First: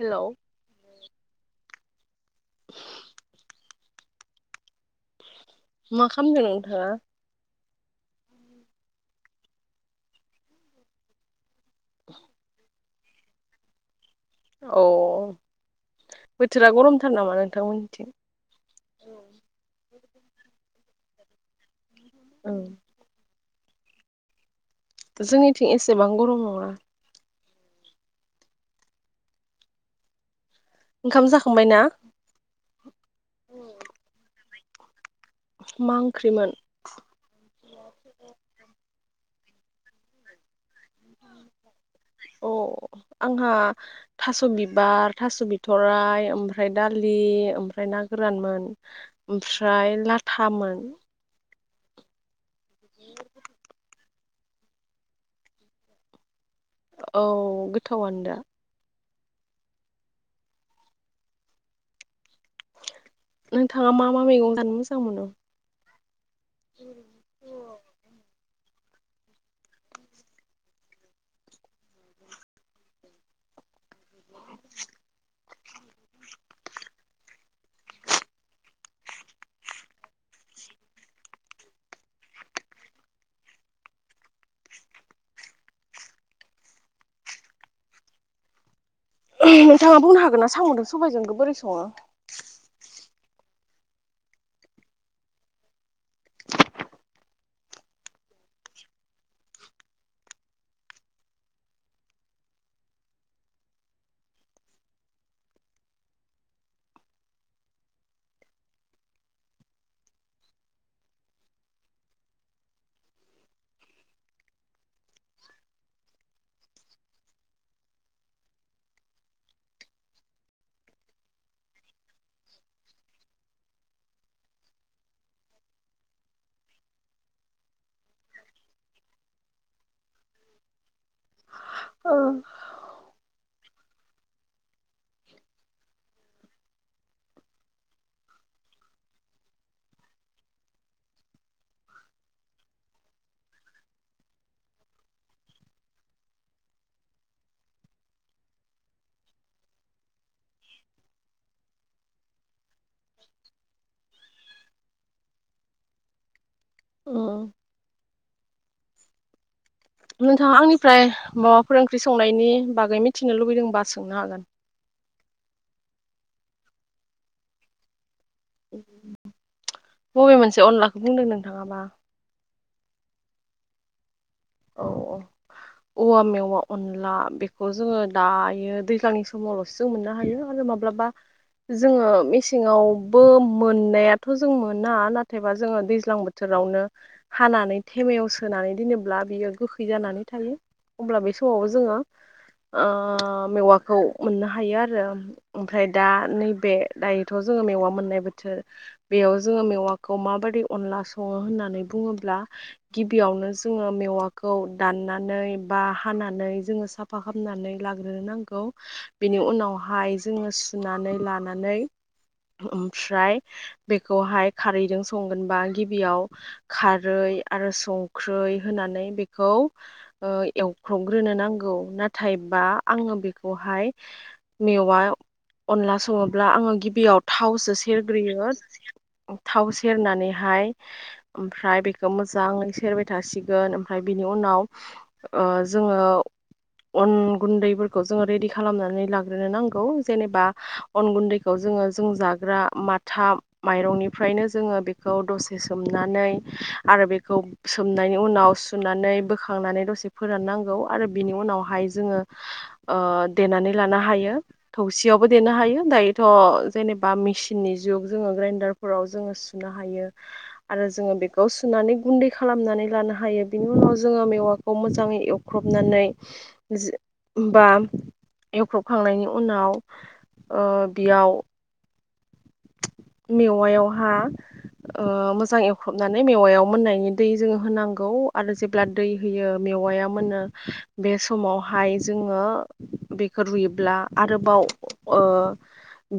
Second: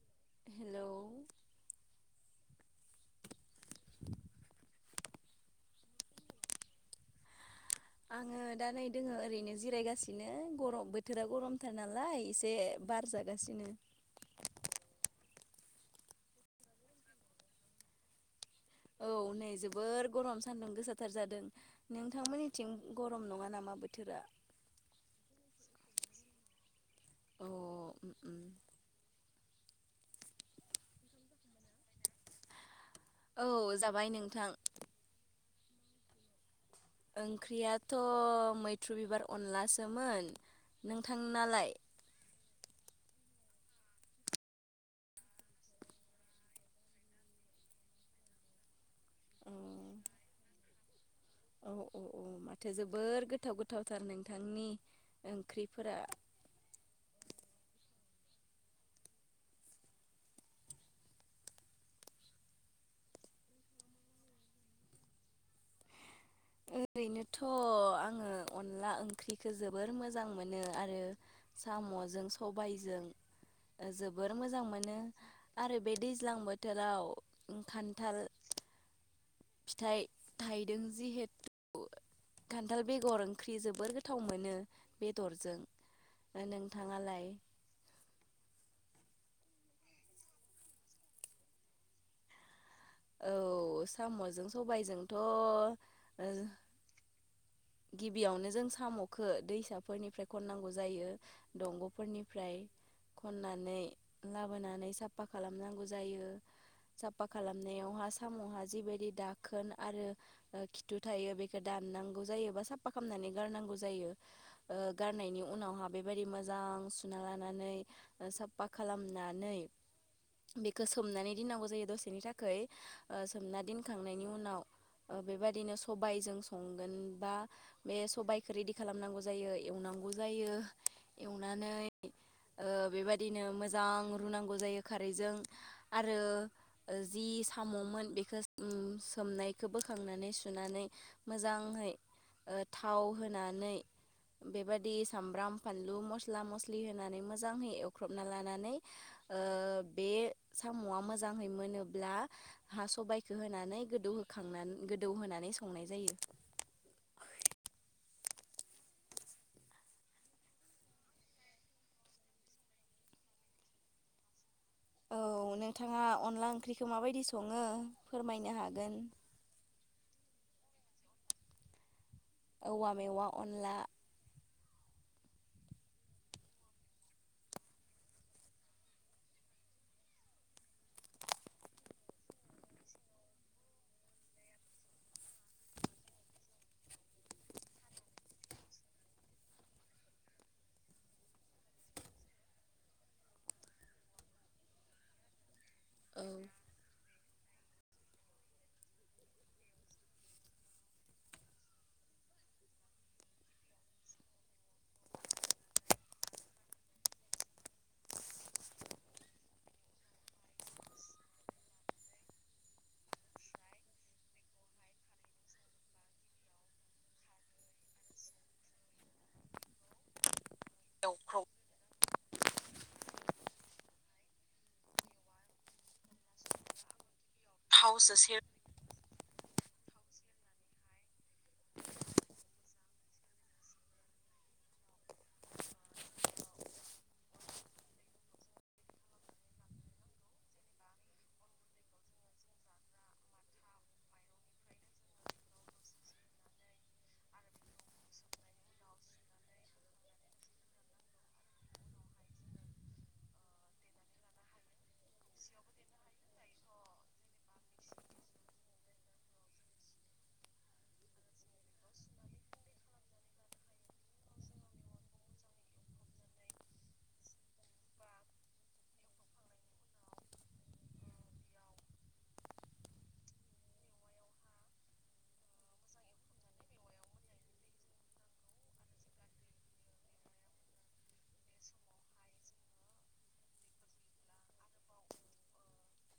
हेल'। Hello [inaudible] मा खामदों नोंथाङा? आङो दा नै दोङो ओरैनो जिरायगासिनो गर' बोथोरा गरमथार नालाय एसे बार जागासिनो। औ बोथोरा गरमथार नामा नोंथांमोननिथिं? औ नै जोबोर गरम सानदुं गोसाथार जादों औ नोंथांमोननिथिं गरम नङा नामा बोथोरा? जोंनिथिं एसेबां गरम नङा। अ। ओंखाम जाखांबाय ना? औ जाबाय नोंथां। मा ओंख्रिमोन? ओंख्रियाथ' मैथ्रु बिबार अनलासोमोन। नोंथांनालाय? औ। आंहा थास' बिबार थास' बिथ'राइ ओमफ्राय दालि ओमफ्राय ना गोरानमोन ओमफ्राय लाथामोन। औ औ औ माथो जोबोर गोथाव गोथावथार नों थांनि ओंख्रिफोरा। औ गोथावनो दा। नोंथाङा मा मा मैगं जानो मोजां मोनो? ओरैनोथ' आङो अनला ओंख्रिखौ जोबोर मोजां मोनो आरो साम'जों सबायजों [unintelligible] जोबोर मोजां मोनो आरो बे दैज्लां बोथोराव खान्थाल फिथाइ थाइदों जिहेथु खान्थाल बेगर ओंख्रि जोबोर गोथाव मोनो बेदरजों। नोंथाङालाय? [inaudible] नोंथाङा बुंनो हागोन ना साम'जों सबाइजोंखौ बोरै सङो? औ साम'जों सबायजोंथ'ओ गिबियावनो जों साम'खौ दैसाफोरनिफ्राय खननांगौ जायो दंग'फोरनिफ्राय खननानै लाबोनानै साफा खालामनांगौ जायो। साफा खालामनायावहा साम'हा जिबायदि दाखोन आरो ओ खिथु थायो बेखौ दा ननांगौ जायो बा साफा खामनानै गारनांगौ जायो ओ गारनायनि उनावहा बेबायदि मोजां सुना लाना नै साफा खालामनानै बेखौ सोमनानै दोननांगौ जायो दसेनि थाखाय ओ सोमना दोनखांनायनि उनाव बेबायदिनो सबायजों संगोन बा बे सबायखौ रेदि खालामनांगौ जायो एवनांगौ जायो एल एवनानै ओ बेबा यदिनो मोजां रुनांगौ जायो खारैजों आरो जि साम'मोन बेखौ ओ सोमनायखौ बोखांनानै सुनानै मोजांहै ओ थाव होनानै बेबादि सामब्राम, फानलु, मस्ला-मस्लि होनानै मोजाङै एवख्रबना लानानै औ बे साम'आ मोजाङै मोनोब्ला हा सबाइखौ होनानै गोदौ बोखांनानै गोदौ होनोनानै संनाय जायो। औ नोंथाङा आंनिफ्राय माबाफोर ओंख्रि संनायनि बागै मिथिनो लुबैदोंबा सोंनो हागोन। औ नोंथाङा अनला ओंख्रिखौ माबायदि सङो फोरमायनो हागोन? बबे मोनसे अनलाखौ बुंदों नोंथाङाबा? औवा मेवा अनला। औ औ औवा मेवा अनला बेखौ जोङो दायो दैलांनि समावल'सो जों मोननो हायो आरो माब्लाबा जोङो मेसेङावबो मोननायाथ' जों मोना नाथायबा जोङो दैज्लां बोथोर [unintelligible] नो हानानै थेमायाव सोनानै दोनोब्ला बियो गोखै जानानै थायो होमब्ला बे समावबो जोङो मेवाखौ मोननो हायो आरो ओमफ्राय दा नैबे दायो थ' जोङो मेवा मोननाय बोथोर बेयाव जोङो मेवाखौ माबायदि अनला सङो होननानै बुङो ल्बा गिबियावनो जोङो मेवा खौ दाननानै बा हानानै जोङो साफा खामनानै लाग्रोनांगौ बि बेनि उनावहाय जोङो सुनानै लानानै ओमफ्राय बेखौहाय खारैजों संगोनबा गिबियाव खारै आरो संख्रै होनानै बेखौ ओ औ एवख्र'बग्रोनो नांगौ ना थायबा आंङो बेखौहाय मेवा अनला सङोब्ला आङो गिबियाव थावसो सेरग्रोयो। थाव सेरनानैहाय ओमफ्राय बेखौ मोजाङै सेरबाय थासिगोन ओमफ्राय बिनि उनाव ओ जोङो अन गुन्दैफोरखौ जोङो रेडि खालामनानै लाग्रोनो नांगौ जेनेबा अन गुन्दैखौ जो ङो जों जाग्रा माथा माइरंनिफ्रायनो जोङो बेखौ दसे सोमनानै आरो बेखौ सोमनायनि उनाव सु नानै बोखांनानै दसे फोराननांगौ आरो बिनि उनावहाय जो ओ देनानै लानो हायो थौसियावबो देनो हायो दायोथ' जेनेबा मेसिननि जुग जोङो ग्रेन्डार फोराव जोंङो सुनो हायो आरो जोंङो बेखौ सुनानै गुन्दै खालामनानै लानो हायो बिनि उनाव जोङो मेवाखौ मोजाङै एवख्रबनानै जो बा एवख्रबखांनायनि उनाव ओ बेयाव मेवायावहा ओ मोजां एवख्रबनानै मेवायाव मोननायनि दै जोङो होनांगौ आरो जेब्ला दै होयो मेवाया मोनो बे समावहाय जोङो बेखौ रुयोब्ला आरोबाव ओ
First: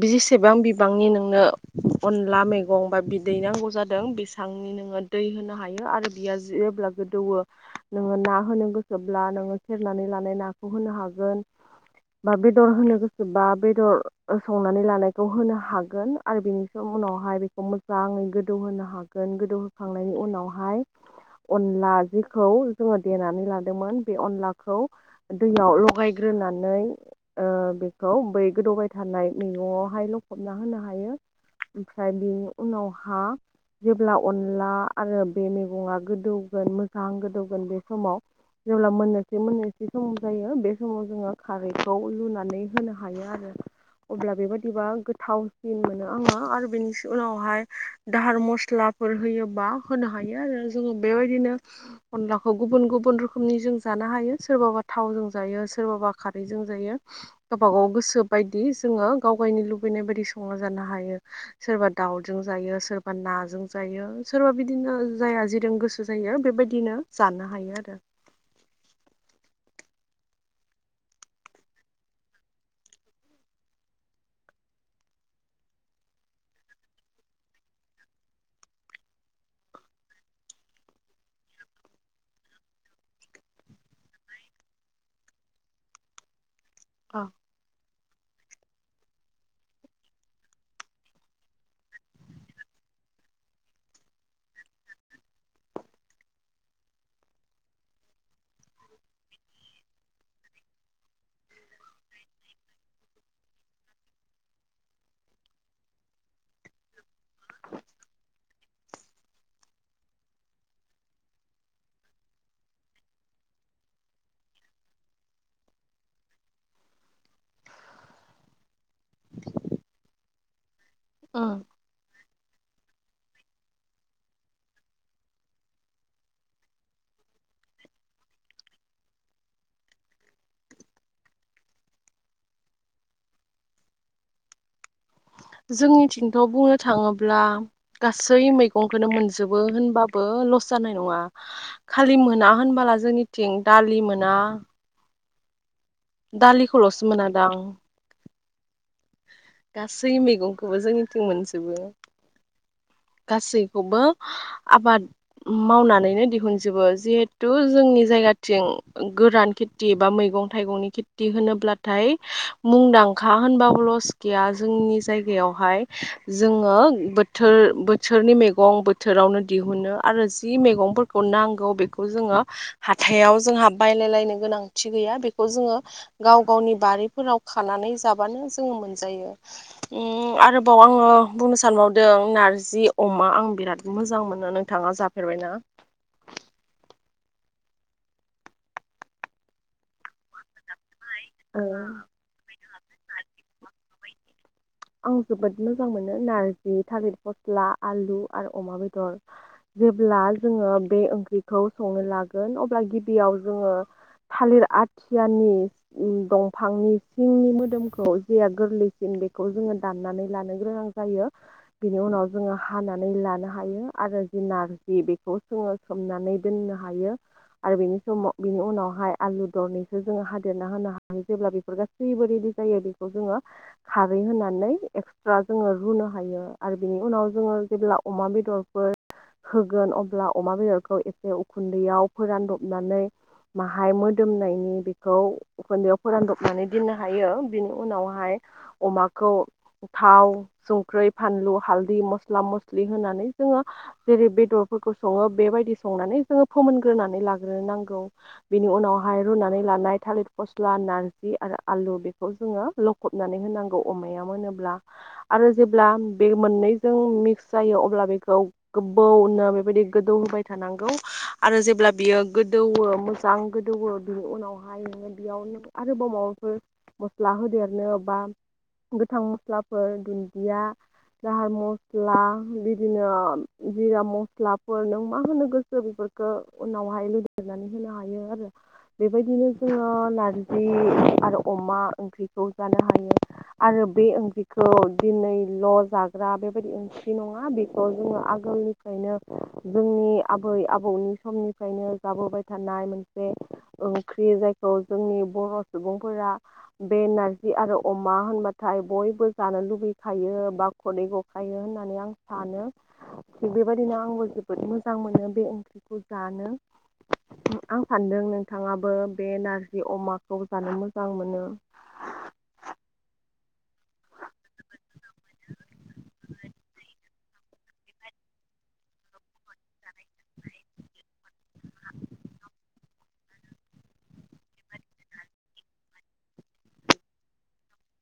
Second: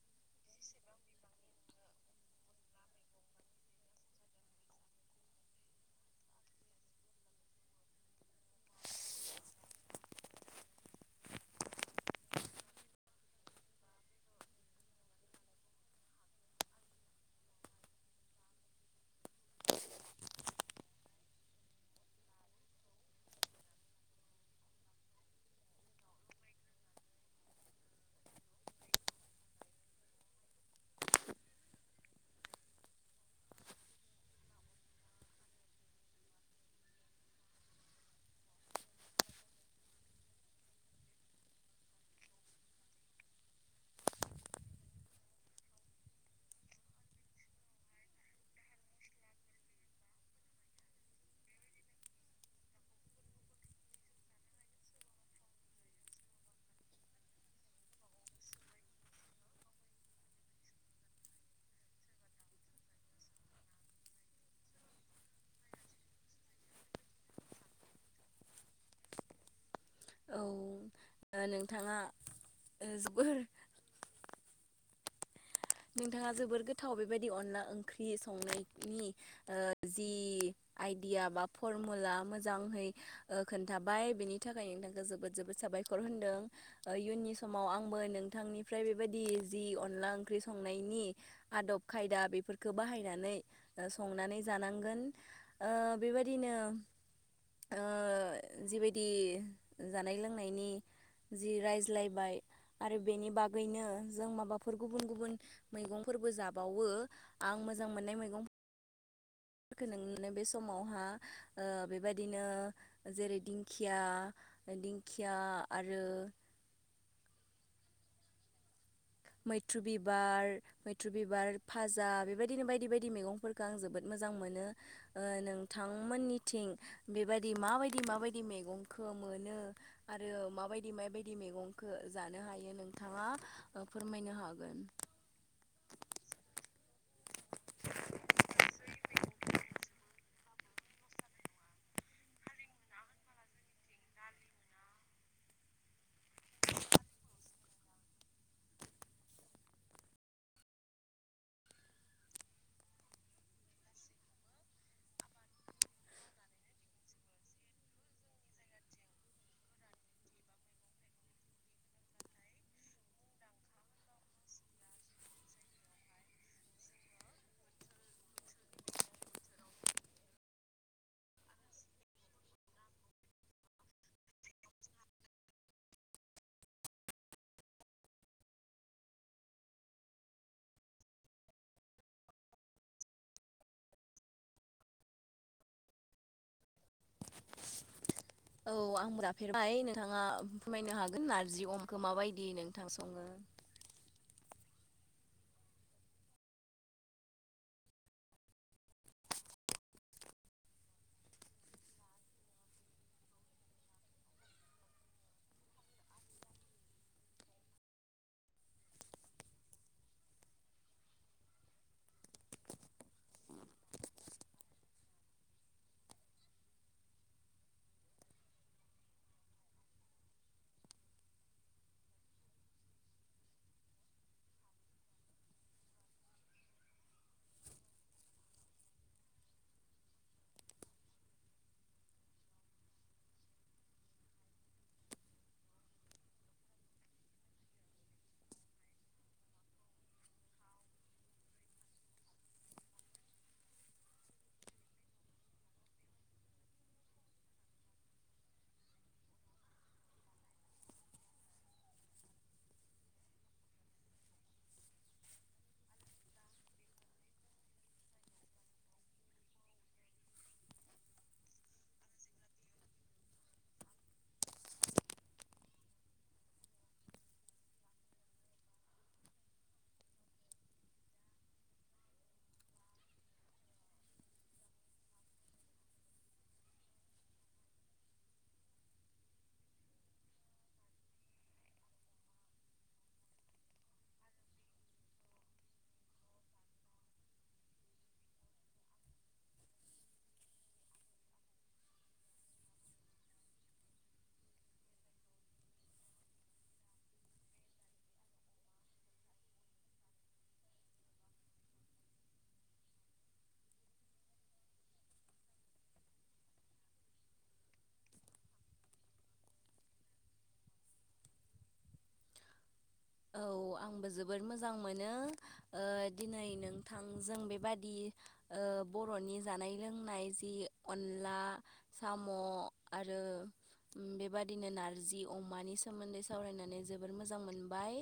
जेसेबां बिबांनि नों नो अनला मैगं बा बिदै नांगौ जादों बेसेबांनि नोङो दै होनो हायो आरो जेब्ला गोदौओ नोङो ना होनो गोसोब्ला नोङो सेरनानै लानाय नाखौ होनो हागोन बा बेदर होनो गोसोबा बेदर संनानै लानायखौ होनो हागोन आरो बेनिखौ उनावहाय बेखौ मोजाङै गोदौहोनो हागोन गोदौहोखांनायनि उनावहाय अनला जेखौ जोङो देनानै लादोंमोन बे अनलाखौ दैयाव लगायग्रो नानै बेखौ बै गोदौबाय थानाय मैगंआवहाय लखबना होनो हायो ओमफ्राय बेनि उनावहा जेब्ला अनला आरो बे मैगङा गोदौगोन मोजां गोदौगोन बे समाव जेब्ला मोनननोसै मोननोसै समाव जायो बे समाव जोङो खारैखौ लुनानै होनो हायो आरो अब्ला बेबाददिबा गोथावसिन मोनो आंङो बेनि उनावहाय दाहार मस्लाफोर होयोबा होनो हायो आरो जोंङो बेबायदिनो अनलाखौ गुबुन गुबुन रोखोमनि जों जानो हायो सोरबाबा थावजों जायो सोरबाबा खारै जों जायो गावबा गाव गोसो बायदि जोङो गाव गायनि लुबैनाय बायदि संना जानो हायो हायो सोरबा दाउजों जायो सोरबा नोंजों जायो सोरबा बिदिनो जायहा जिदों गोसो जायो बेबायदिनो जानो हायो आरो औ नोंथाङा जोबोर नोंथाङा जोबोर गोथाव बेबायदि अनला ओंख्रि संनायनि ओ जि आइडिया बा फरमुला मोजाङै खोन्थाबाय बेनि थाखाय नोंथांखौ जोबोद जोबोद साबाय साबायखर होनदों इयुननि समाव आंबो नोंथांनिफ्राय बेबायदि जि अनला ओं ओंख्रि संनायनि आदब खायदा बेफोरखौ बाहायनानै ओ संनानै जानांगोन ओ बेबायदिनो ओ जिबायदि जानाय लोंनायनि जि रायज्लायबाय आरो बेनि बागैनो जों माबाफोरखौ गु गुबुन गुबुन मैगंफोरबो जाबावो आं मोजां मोननाय मैगं फोरखौ नोंनो बे समावहा ओ बेबायदिनो जेरै दिंखिया दिंखिया आरो मैथ्रु बिबार मैथ्रु बिबार फाजा बेबायदि बिनो बायदि बायदि मैगंफोरखौ आं जोबोद मोजां मोनो ओ नोंथांमोननिथिं बेबायदि मा बायदि मा बायदि मैगंखो मोनो आरो माबायदि माबायदि मैगंखो जानो दायो नोंथाङा फोरमायनो हागोन जोंनिथिंथ' बुंनो थाङोब्ला गासै मैगंखौनो मोनजोबो होनबाबो ल' लस जानाय नङा खालि मोना होनबोला जोंनिथिं दालि मोना दालिखौल'सो मोनादां गासै मैगंखोबो जोंनिथिं मोनजोबो गासैखौबो आबाद मावनानैनो दिहुनजोबो जेहेथु जोंनि नि जायगाथिं गोरान खेथथि बा मैगं थाइगंनि खेथथि होनोब्लाथाय मुंदा दांखा होनबाबो लस गैया जोंनि जायगायावहाय जोङो बोथोर बोचोरनि मैगं बोथोरावनो दिहुनो आरो जि मैगंफोरखौ नांगौ बेखौ जोङो हाथायाव जोंहा बायलायलायनो गोनांथि गैया बेखौ जोङो गाव गावनि बारिफोराव खाना नानै जबावनो जोङो मोनजायो उ आरोबाव आंयो बुंनो सानबावदों नारज जि अमा आं बिराद मोजां मोनो नोंथाङा जाफेरबायना? औ आं [unintelligible] फेरबाय नोंथाङा फोरमायनो हाग गोन ओ नारजि अमाखो माबायदि नोंथां सङो? आं जोबोद मोजां मोनो नारजि थालिर फस्ला आलु आरो अमा बेदर। जेब्ला जोङो बे ओंख्रिखौ संनो लागोन अब्ला गिबियाव जोङो थालिर आथियानि दंफांनि सिंनि मोदोमखौ जेया गोरलैसिन बेख खौ जोङो दाननानै लानो ग्रोनां जायो बेनि उनाव जोङो हानानै लानो हायो आरो नारजि बेखौ जोङो सोमनानै दोननो हायो। आरो बेनि समाव बिनि उनावहाय आलु दरनैसो जोङो हादेरना होनो हायो जेब्ला बेफोर गासैबो रेडि जायो बेखौ जोङो खारै होनानै एक्सट्रा जोङो रुनो हायो आरो बिनि उनाव जोङो जेब्ला अमा बेदरफोर होगोन अब्ला अमा बेदरखौ एसे उखुन्दैयाव फोरानदबनानै माहाय मोदोमनायनि बेखौ उखुन्दैआव फोरानदबनानै दिननो हायो बिनि उनावहाय अमाखौ थाव संख्रै फानलु हालदै मस्ला मस्लि होनानै जोङो जेरै बेदरफोरखौ सङो बेबायदि संनानै जोङो फोमोनग्रोनानै लाग्रोनांगौ बेनि उन उनावहाय रुनानै लानाय थालिर फस्ला नारजि आरो आलु बेखौ जोङो लखबनानै होनां गौ अमाया मोन नोल्बा आरो जेब्ला बे मोननै जों मिक्स जायो अब्ला बेखौ गोबौ आ बेबायदि गोदौ होबाय थानांगौ आरो जेब्ला बियो गोदौओ मोजां गोदौओ बिनि उन उनावहाय नों बेयाव आरो बमावबो मस्ला होदेरनो बा गोथां मस्लाफोर दुन्दिया जाहार मस्ला बिदिनो जिरा मस्लाफोर नों मा होनो गोसो बेफ गो उनावहाय लुदेरनानै होनो हायो आरो। बेबायदिनो जोङो नारजि आरो अमा ओंख्रिखौ जानो हायो। आरो बे ओंख्रिखौ दिनै ल' जाग्रा बेबायदि ओंख्रि नङा बेखौ जोङो आगोलनिफ्रायनो जोंनि आबै आबौनि समनिफ्रायनो जाबोबाय थानाय मोनसे से ओंख्रि जायखौ जोंनि बर' सुबुंफोरा बे नारजि आरो अमा होनबाथाय बयबो जानो लुबैखायो बा खदै गखायो होननानै आं सानो। थिग बेबादिनो आंबो जोबोद मोजां मोनो बे ओंख्रिखौ जानो। आं सान्दों नोंथाङाबो बे नारजि अमाखौ जानो मोजां मोनो। [inaudible] [inaudible] बो जोबोर मोजां मोनो ओ दिनै नोंथां जों बेबादि ओ बर'नि जानाय लोंनाय जि अनला साम' आरो बेबादिनो नार्जि अमानि सोमोन्दै सावरायनानै जोबोर मोजां मोनबाय।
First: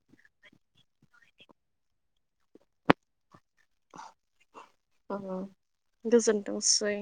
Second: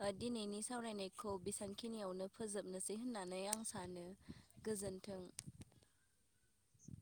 आ दिनैनि सावरायनायखौ बिसांखिनियावनो फोजोबनोसै होननानै आं सानो। अ गोजोन्थों। गोजोनथों सै।